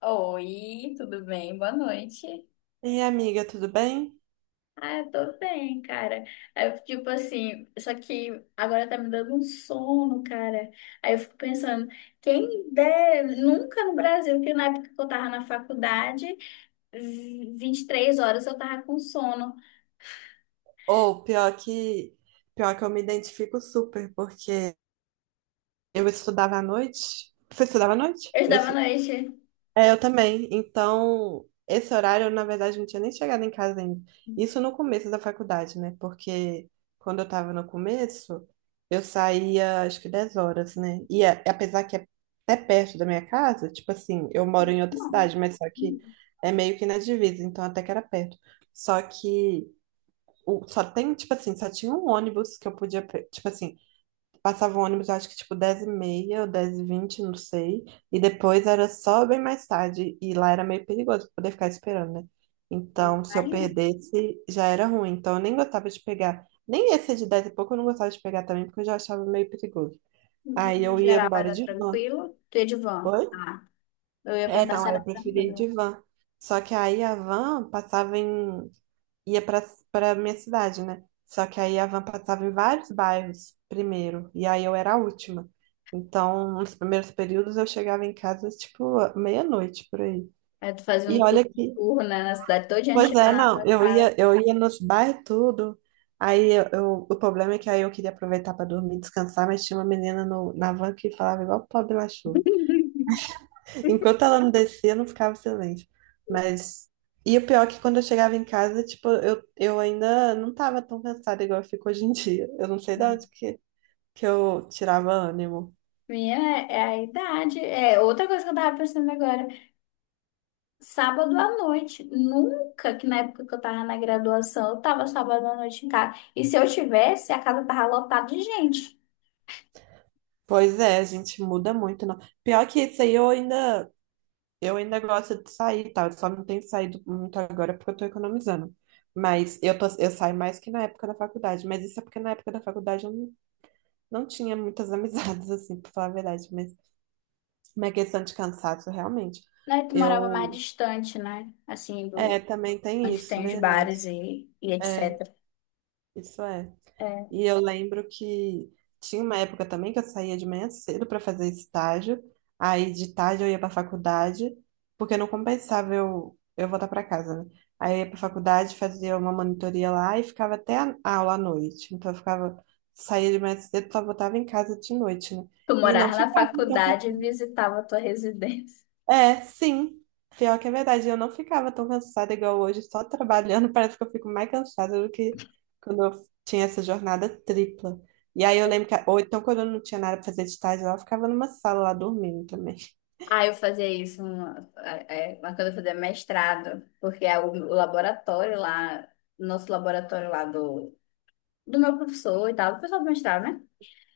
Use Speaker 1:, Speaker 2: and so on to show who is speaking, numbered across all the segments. Speaker 1: Oi, tudo bem? Boa noite.
Speaker 2: E amiga, tudo bem?
Speaker 1: Ah, eu tô bem, cara. Aí eu, tipo assim, só que agora tá me dando um sono, cara. Aí eu fico pensando, quem dera, nunca no Brasil, que na época que eu tava na faculdade, 23 horas eu tava com sono.
Speaker 2: Ou pior que eu me identifico super, porque eu estudava à noite. Você estudava à noite?
Speaker 1: Eu estudava à noite.
Speaker 2: É, eu também. Então, esse horário, eu, na verdade, não tinha nem chegado em casa ainda. Isso no começo da faculdade, né? Porque quando eu tava no começo, eu saía acho que 10 horas, né? Apesar que é até perto da minha casa, tipo assim, eu moro em outra
Speaker 1: Não,
Speaker 2: cidade, mas só que é meio que na divisa, então até que era perto. Só que só tem, tipo assim, só tinha um ônibus que eu podia, tipo assim, passava o ônibus, acho que tipo 10h30 ou 10h20 não sei, e depois era só bem mais tarde, e lá era meio perigoso pra poder ficar esperando, né?
Speaker 1: não,
Speaker 2: Então, se eu
Speaker 1: imagina.
Speaker 2: perdesse, já era ruim. Então, eu nem gostava de pegar, nem esse de 10 e pouco eu não gostava de pegar também, porque eu já achava meio perigoso. Aí
Speaker 1: No
Speaker 2: eu ia
Speaker 1: geral
Speaker 2: embora
Speaker 1: era
Speaker 2: de van.
Speaker 1: tranquilo. Tu ia de van.
Speaker 2: Oi?
Speaker 1: Ah, eu ia
Speaker 2: É,
Speaker 1: perguntar
Speaker 2: não,
Speaker 1: se
Speaker 2: aí
Speaker 1: era
Speaker 2: eu preferia ir
Speaker 1: tranquilo.
Speaker 2: de van. Só que aí a van passava em ia para para minha cidade, né? Só que aí a van passava em vários bairros primeiro, e aí eu era a última. Então, nos primeiros períodos eu chegava em casa tipo meia-noite por aí.
Speaker 1: Aí tu fazia um
Speaker 2: E olha que,
Speaker 1: turno na cidade toda, antes de
Speaker 2: pois
Speaker 1: chegar
Speaker 2: é,
Speaker 1: na
Speaker 2: não,
Speaker 1: tua casa.
Speaker 2: eu ia nos bairros tudo. O problema é que aí eu queria aproveitar para dormir, descansar, mas tinha uma menina no, na van que falava igual pobre Lachô. Enquanto ela não descia, não ficava silêncio. Mas. E o pior é que quando eu chegava em casa, tipo, eu ainda não tava tão cansada igual eu fico hoje em dia. Eu não sei de
Speaker 1: Não.
Speaker 2: onde que eu tirava ânimo.
Speaker 1: Minha é a idade. É outra coisa que eu tava pensando agora. Sábado à noite. Nunca que na época que eu tava na graduação, eu tava sábado à noite em casa. E se eu tivesse, a casa tava lotada de gente.
Speaker 2: Pois é, a gente muda muito, não. Pior que isso aí, eu ainda gosto de sair, e tal. Eu só não tenho saído muito agora porque eu tô economizando. Mas eu saio mais que na época da faculdade. Mas isso é porque na época da faculdade eu não, não tinha muitas amizades, assim, pra falar a verdade. Mas uma questão de cansaço, realmente.
Speaker 1: Né? Tu morava mais
Speaker 2: Eu,
Speaker 1: distante, né? Assim,
Speaker 2: é,
Speaker 1: do
Speaker 2: também tem
Speaker 1: onde
Speaker 2: isso,
Speaker 1: tem os
Speaker 2: verdade.
Speaker 1: bares e
Speaker 2: É,
Speaker 1: etc.
Speaker 2: isso é. E eu lembro que tinha uma época também que eu saía de manhã cedo para fazer estágio, aí de tarde eu ia para faculdade, porque não compensava eu voltar para casa, né? Aí eu ia para faculdade, fazia uma monitoria lá e ficava até a aula à noite. Então eu ficava, saía de manhã cedo, só voltava em casa de noite, né?
Speaker 1: Tu
Speaker 2: E não
Speaker 1: morava na
Speaker 2: ficava tão
Speaker 1: faculdade e visitava a tua residência.
Speaker 2: é, sim. Pior que é verdade. Eu não ficava tão cansada igual hoje, só trabalhando. Parece que eu fico mais cansada do que quando eu tinha essa jornada tripla. E aí eu lembro que, ou então quando eu não tinha nada pra fazer de tarde lá, eu ficava numa sala lá dormindo também.
Speaker 1: Ah, eu fazia isso uma quando eu fazia mestrado, porque é o laboratório lá, nosso laboratório lá do meu professor e tal, do pessoal do mestrado, né?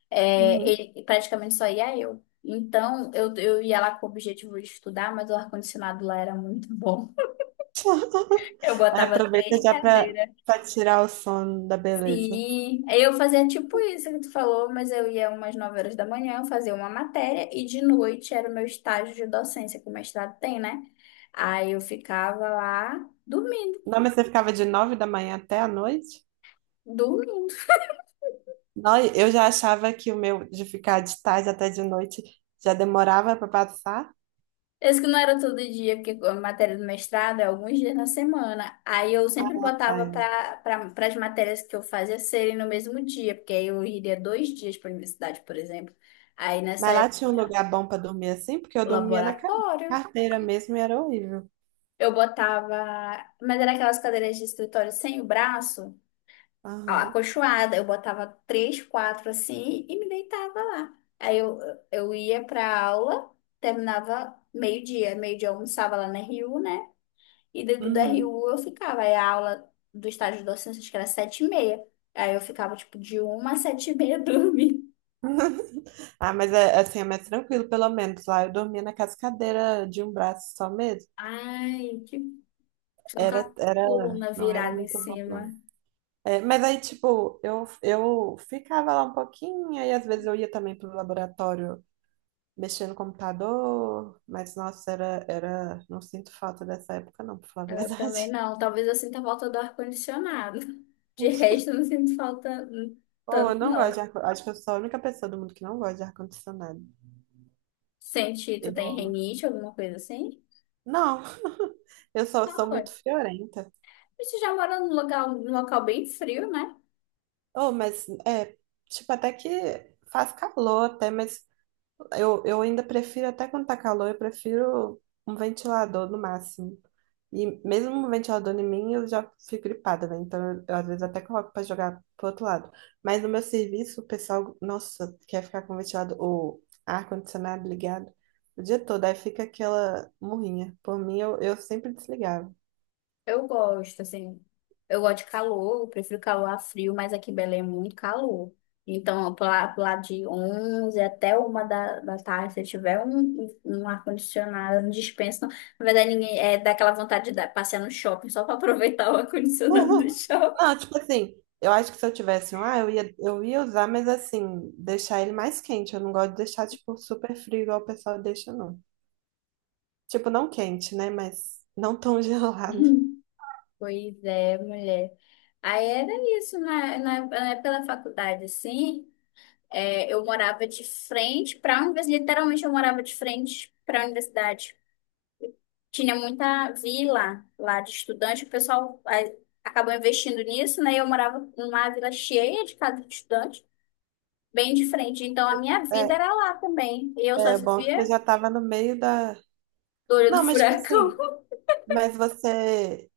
Speaker 1: É,
Speaker 2: Uhum.
Speaker 1: ele praticamente só ia eu. Então, eu ia lá com o objetivo de estudar, mas o ar-condicionado lá era muito bom. Eu
Speaker 2: Aí
Speaker 1: botava
Speaker 2: aproveita
Speaker 1: três
Speaker 2: já
Speaker 1: cadeiras.
Speaker 2: pra tirar o sono da beleza.
Speaker 1: Sim, eu fazia tipo isso que tu falou, mas eu ia umas 9 horas da manhã, eu fazia uma matéria e de noite era o meu estágio de docência, que o mestrado tem, né? Aí eu ficava lá dormindo,
Speaker 2: Não, mas você ficava de 9 da manhã até a noite?
Speaker 1: dormindo.
Speaker 2: Não, eu já achava que o meu de ficar de tarde até de noite já demorava pra passar.
Speaker 1: Esse que não era todo dia, porque a matéria do mestrado é alguns dias na semana. Aí eu sempre botava
Speaker 2: Ai,
Speaker 1: para as matérias que eu fazia serem no mesmo dia, porque aí eu iria 2 dias para a universidade, por exemplo. Aí nessa
Speaker 2: mas lá
Speaker 1: época,
Speaker 2: tinha um lugar bom pra dormir assim, porque eu dormia na
Speaker 1: laboratório.
Speaker 2: carteira mesmo e era horrível.
Speaker 1: Eu botava. Mas era aquelas cadeiras de escritório sem o braço,
Speaker 2: Aham.
Speaker 1: acolchoada. Eu botava três, quatro assim e me deitava lá. Aí eu ia pra aula, terminava meio-dia. Meio-dia eu almoçava lá na RU, né? E dentro da
Speaker 2: Uhum.
Speaker 1: RU eu ficava. Aí a aula do estágio de docência, acho que era 7:30. Aí eu ficava tipo de uma às 7:30 dormindo.
Speaker 2: Ah, mas é, assim, é mais tranquilo, pelo menos. Lá eu dormia na cascadeira de um braço só mesmo.
Speaker 1: Ai, que. Só com
Speaker 2: Era,
Speaker 1: a
Speaker 2: era,
Speaker 1: coluna
Speaker 2: não era
Speaker 1: virada em
Speaker 2: muito bom, não.
Speaker 1: cima.
Speaker 2: É, mas aí, tipo, eu ficava lá um pouquinho, aí às vezes eu ia também pro laboratório mexer no computador, mas nossa, não sinto falta dessa época, não, pra falar a
Speaker 1: Eu
Speaker 2: verdade.
Speaker 1: também não. Talvez eu sinta falta do ar-condicionado. De resto, eu não sinto falta
Speaker 2: Oh, eu
Speaker 1: tanto,
Speaker 2: não gosto
Speaker 1: não.
Speaker 2: de ar... Acho que eu sou a única pessoa do mundo que não gosta de ar-condicionado.
Speaker 1: Senti, tu tem
Speaker 2: Eu...
Speaker 1: rinite, alguma coisa assim?
Speaker 2: Não, eu só
Speaker 1: Ah,
Speaker 2: sou
Speaker 1: pode.
Speaker 2: muito friorenta.
Speaker 1: Você já mora num local bem frio, né?
Speaker 2: Oh, mas é, tipo, até que faz calor até, mas eu ainda prefiro, até quando tá calor, eu prefiro um ventilador no máximo. E mesmo um ventilador em mim, eu já fico gripada, né? Então, às vezes até coloco pra jogar pro outro lado. Mas no meu serviço, o pessoal, nossa, quer ficar com o ventilador, o ar-condicionado ligado o dia todo. Aí fica aquela murrinha. Por mim, eu sempre desligava.
Speaker 1: Eu gosto, assim. Eu gosto de calor, eu prefiro calor a frio, mas aqui em Belém é muito calor. Então, lá pro lado de 11 até uma da tarde, se tiver um ar-condicionado, não dispensa, não. Na verdade, ninguém é dá aquela vontade de passear no shopping só para aproveitar o ar-condicionado do
Speaker 2: Uhum.
Speaker 1: shopping.
Speaker 2: Não, tipo assim, eu acho que se eu tivesse um, ah, eu ia usar, mas assim, deixar ele mais quente. Eu não gosto de deixar, tipo, super frio igual o pessoal deixa, não. Tipo, não quente, né? Mas não tão gelado.
Speaker 1: Pois é, mulher. Aí era isso, época da faculdade, assim, é, eu morava de frente para a universidade, literalmente eu morava de frente para a universidade. Tinha muita vila lá de estudante, o pessoal aí, acabou investindo nisso, né? Eu morava numa vila cheia de casa de estudante, bem de frente. Então a minha vida era lá também. E eu só
Speaker 2: É, é bom que você
Speaker 1: vivia
Speaker 2: já tava no meio da.
Speaker 1: do olho do
Speaker 2: Não, mas tipo
Speaker 1: furacão.
Speaker 2: assim, mas você.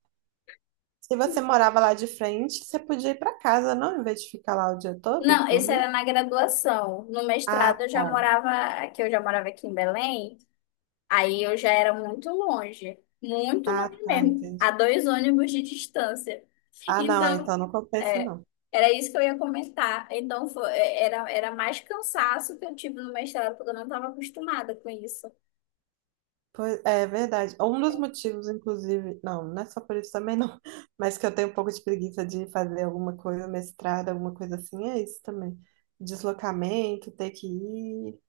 Speaker 2: Se você morava lá de frente, você podia ir pra casa, não? Em vez de ficar lá o dia todo,
Speaker 1: Não, esse
Speaker 2: dormir?
Speaker 1: era na graduação. No
Speaker 2: Ah,
Speaker 1: mestrado eu já
Speaker 2: tá.
Speaker 1: morava aqui, eu já morava aqui em Belém. Aí eu já era muito
Speaker 2: Ah,
Speaker 1: longe
Speaker 2: tá,
Speaker 1: mesmo,
Speaker 2: entendi.
Speaker 1: a dois ônibus de distância.
Speaker 2: Ah, não, é, então
Speaker 1: Então,
Speaker 2: não compensa,
Speaker 1: é,
Speaker 2: não.
Speaker 1: era isso que eu ia comentar. Então, era mais cansaço que eu tive no mestrado, porque eu não estava acostumada com isso.
Speaker 2: Pois, é verdade. Um dos motivos, inclusive, não é só por isso também, não. Mas que eu tenho um pouco de preguiça de fazer alguma coisa, mestrado, alguma coisa assim, é isso também. Deslocamento, ter que ir.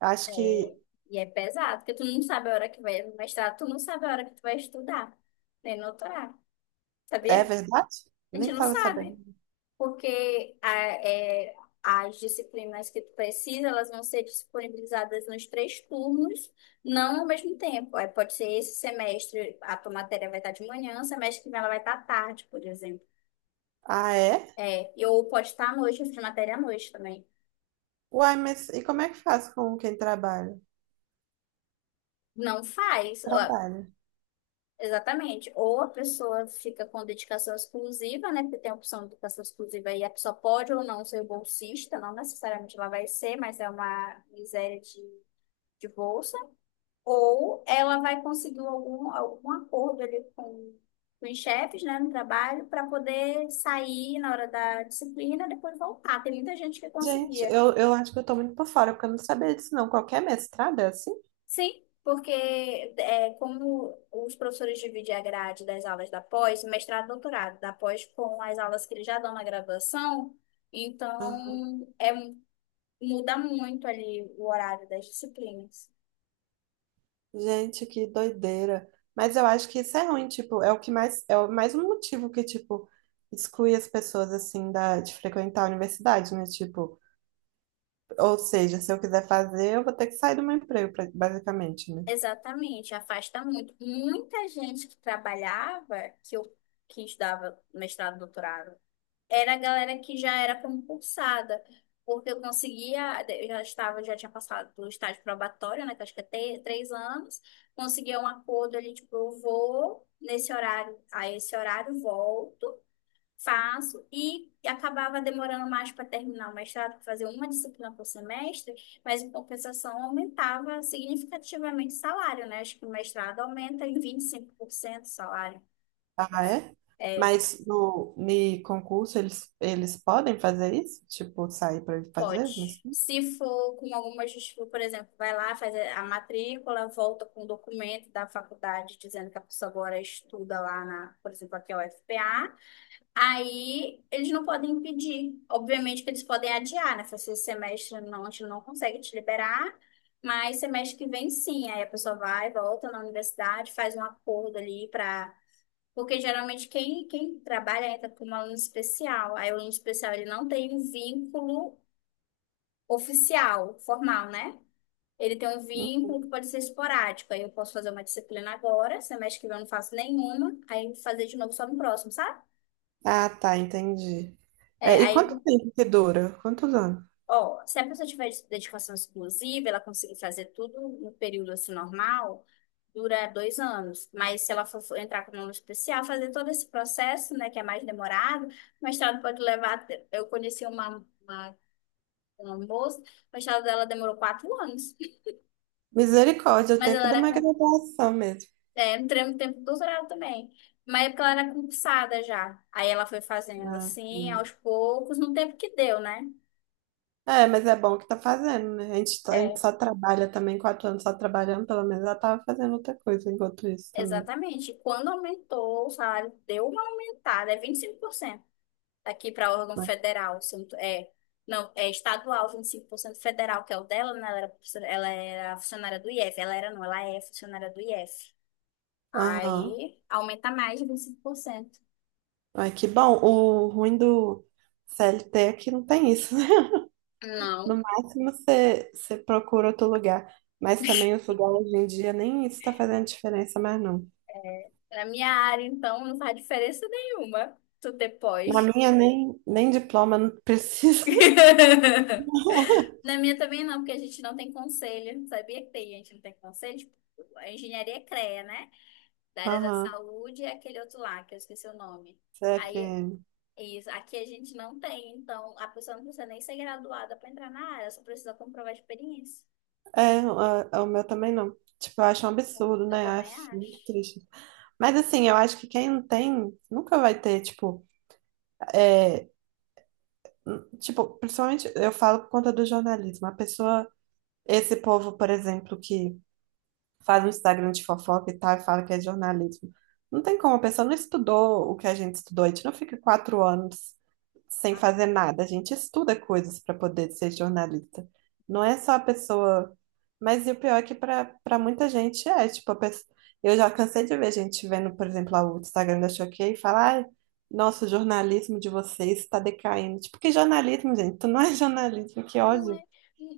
Speaker 2: Acho
Speaker 1: É,
Speaker 2: que
Speaker 1: e é pesado, porque tu não sabe a hora que vai no mestrado, tu não sabe a hora que tu vai estudar, nem no doutorado,
Speaker 2: é
Speaker 1: sabia?
Speaker 2: verdade?
Speaker 1: A
Speaker 2: Nem
Speaker 1: gente não
Speaker 2: estava sabendo.
Speaker 1: sabe porque é, as disciplinas que tu precisa, elas vão ser disponibilizadas nos três turnos, não ao mesmo tempo. Aí pode ser esse semestre, a tua matéria vai estar de manhã, o semestre que vem ela vai estar à tarde, por exemplo.
Speaker 2: Ah, é?
Speaker 1: É, e ou pode estar à noite, eu fiz matéria à noite também.
Speaker 2: Uai, mas e como é que faz com quem trabalha?
Speaker 1: Não faz, ó,
Speaker 2: Trabalha.
Speaker 1: exatamente. Ou a pessoa fica com dedicação exclusiva, né? Porque tem a opção de dedicação exclusiva e a pessoa pode ou não ser bolsista, não necessariamente ela vai ser, mas é uma miséria de bolsa. Ou ela vai conseguir algum acordo ali com os chefes, né, no trabalho, para poder sair na hora da disciplina e depois voltar. Tem muita gente que
Speaker 2: Gente,
Speaker 1: conseguia.
Speaker 2: eu acho que eu tô muito por fora, porque eu não sabia disso, não. Qualquer mestrado é assim?
Speaker 1: Sim, porque é, como os professores dividem a grade das aulas da pós, mestrado, doutorado, da pós com as aulas que eles já dão na graduação,
Speaker 2: Aham.
Speaker 1: então é, muda muito ali o horário das disciplinas.
Speaker 2: Gente, que doideira. Mas eu acho que isso é ruim, tipo, é o que mais, mais um motivo que, tipo, exclui as pessoas, assim, da, de frequentar a universidade, né? Tipo, ou seja, se eu quiser fazer, eu vou ter que sair do meu emprego, pra- basicamente, né?
Speaker 1: Exatamente, afasta muito. Muita gente que trabalhava, que estudava mestrado, doutorado, era a galera que já era concursada, porque eu conseguia, eu já estava, já tinha passado do estágio probatório, né, que eu acho que é 3 anos, conseguia um acordo, ele tipo, eu vou nesse horário, a esse horário volto, faço e acabava demorando mais para terminar o mestrado, para fazer uma disciplina por semestre, mas em compensação aumentava significativamente o salário, né? Acho que o mestrado aumenta em 25% o salário.
Speaker 2: Ah, é?
Speaker 1: É,
Speaker 2: Mas no ni concurso eles podem fazer isso? Tipo, sair para fazer? Mas...
Speaker 1: pode. Se for com alguma justificativa, por exemplo, vai lá, faz a matrícula, volta com o documento da faculdade dizendo que a pessoa agora estuda lá na, por exemplo, aqui é o UFPA. Aí eles não podem impedir. Obviamente que eles podem adiar, né? Se esse semestre não, a gente não consegue te liberar, mas semestre que vem sim. Aí a pessoa vai, volta na universidade, faz um acordo ali para. Porque geralmente quem trabalha entra como aluno especial. Aí o aluno especial ele não tem um vínculo oficial, formal, né? Ele tem um vínculo que pode ser esporádico. Aí eu posso fazer uma disciplina agora, semestre que vem eu não faço nenhuma, aí fazer de novo só no próximo, sabe?
Speaker 2: Ah, tá, entendi.
Speaker 1: É,
Speaker 2: É, e quanto
Speaker 1: aí
Speaker 2: tempo que dura? Quantos anos?
Speaker 1: Ó, se a pessoa tiver dedicação exclusiva, ela conseguir fazer tudo no período assim normal, dura 2 anos. Mas se ela for entrar com um aluno especial, fazer todo esse processo, né, que é mais demorado, o mestrado pode levar. Eu conheci uma moça, o mestrado dela demorou 4 anos,
Speaker 2: Misericórdia, o
Speaker 1: mas ela
Speaker 2: tempo de
Speaker 1: era
Speaker 2: uma
Speaker 1: com.
Speaker 2: graduação mesmo.
Speaker 1: É, entrei no tempo do doutorado também. Mas é porque ela era concursada já. Aí ela foi fazendo
Speaker 2: Ah,
Speaker 1: assim, aos
Speaker 2: sim.
Speaker 1: poucos, no tempo que deu, né?
Speaker 2: É, mas é bom que tá fazendo, né? A gente, tá- a gente
Speaker 1: é
Speaker 2: só trabalha também, 4 anos só trabalhando, pelo menos ela tava fazendo outra coisa enquanto isso também,
Speaker 1: Exatamente. Quando aumentou o salário, deu uma aumentada, é 25% aqui para órgão
Speaker 2: né?
Speaker 1: federal. Se eu não É, não, é estadual, 25% federal, que é o dela, né? Ela era funcionária do IF. Ela era, não, ela é funcionária do IF.
Speaker 2: Aham.
Speaker 1: Aí aumenta mais de 25%.
Speaker 2: Ai, que bom. O ruim do CLT é que não tem isso.
Speaker 1: Não,
Speaker 2: No máximo você procura outro lugar. Mas também os lugares hoje em dia nem isso está fazendo diferença mais não.
Speaker 1: na minha área, então, não faz diferença nenhuma. Tu
Speaker 2: Na
Speaker 1: depois.
Speaker 2: minha nem, nem diploma não precisa.
Speaker 1: Na minha também não, porque a gente não tem conselho. Sabia que tem gente que não tem conselho? Tipo, a engenharia é CREA, né? Da área da
Speaker 2: Aham,
Speaker 1: saúde e aquele outro lá, que eu esqueci o nome. Aí,
Speaker 2: CFM.
Speaker 1: isso, aqui a gente não tem, então a pessoa não precisa nem ser graduada para entrar na área, só precisa comprovar a experiência.
Speaker 2: É, o meu também não. Tipo, eu acho um absurdo,
Speaker 1: Eu
Speaker 2: né?
Speaker 1: também
Speaker 2: Acho muito
Speaker 1: acho.
Speaker 2: triste. Mas assim, eu acho que quem não tem nunca vai ter, tipo, tipo, principalmente eu falo por conta do jornalismo. A pessoa, esse povo, por exemplo, que faz um Instagram de fofoca e tal, e fala que é jornalismo. Não tem como, a pessoa não estudou o que a gente estudou, a gente não fica 4 anos sem fazer nada, a gente estuda coisas para poder ser jornalista. Não é só a pessoa. Mas e o pior é que para muita gente é, tipo, a pessoa... eu já cansei de ver gente vendo, por exemplo, lá o Instagram da Choquei e falar, ai, nossa, o jornalismo de vocês está decaindo. Tipo, que jornalismo, gente? Tu não é jornalismo, que
Speaker 1: Não é,
Speaker 2: ódio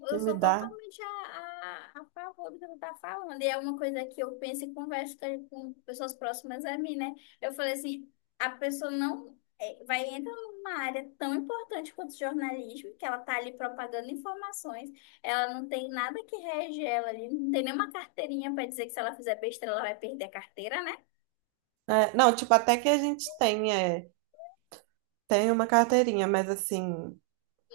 Speaker 2: que
Speaker 1: eu
Speaker 2: me
Speaker 1: sou
Speaker 2: dá.
Speaker 1: totalmente a favor do que você está falando. E é uma coisa que eu penso e converso com pessoas próximas a mim, né? Eu falei assim, a pessoa não é, vai entrar numa área tão importante quanto o jornalismo, que ela tá ali propagando informações, ela não tem nada que rege ela ali, não tem nenhuma carteirinha para dizer que se ela fizer besteira, ela vai perder a carteira, né?
Speaker 2: É, não, tipo, até que a gente tem. É, tenho uma carteirinha, mas assim,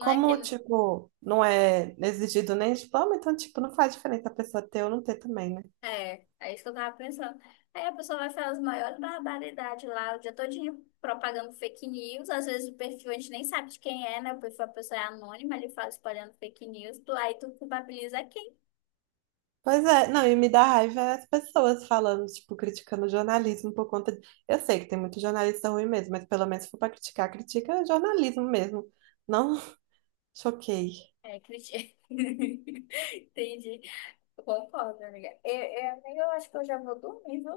Speaker 1: Não é que
Speaker 2: tipo, não é exigido nem diploma, então, tipo, não faz diferença a pessoa ter ou não ter também, né?
Speaker 1: é isso que eu tava pensando. Aí a pessoa vai falar as maiores barbaridades lá, o dia todinho propagando fake news. Às vezes o perfil a gente nem sabe de quem é, né? O perfil da pessoa é anônima, ele fala espalhando fake news. Aí tu culpabiliza quem?
Speaker 2: Pois é, não, e me dá raiva é as pessoas falando, tipo, criticando o jornalismo por conta de... Eu sei que tem muito jornalista ruim mesmo, mas pelo menos se for pra criticar, critica jornalismo mesmo. Não choquei.
Speaker 1: É, Entendi. Eu concordo, amiga. Amiga, eu acho que eu já vou dormir, viu?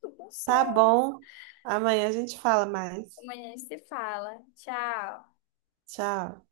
Speaker 1: Tô com
Speaker 2: Tá
Speaker 1: sono.
Speaker 2: bom, amanhã a gente fala mais.
Speaker 1: Amanhã a gente se fala. Tchau.
Speaker 2: Tchau.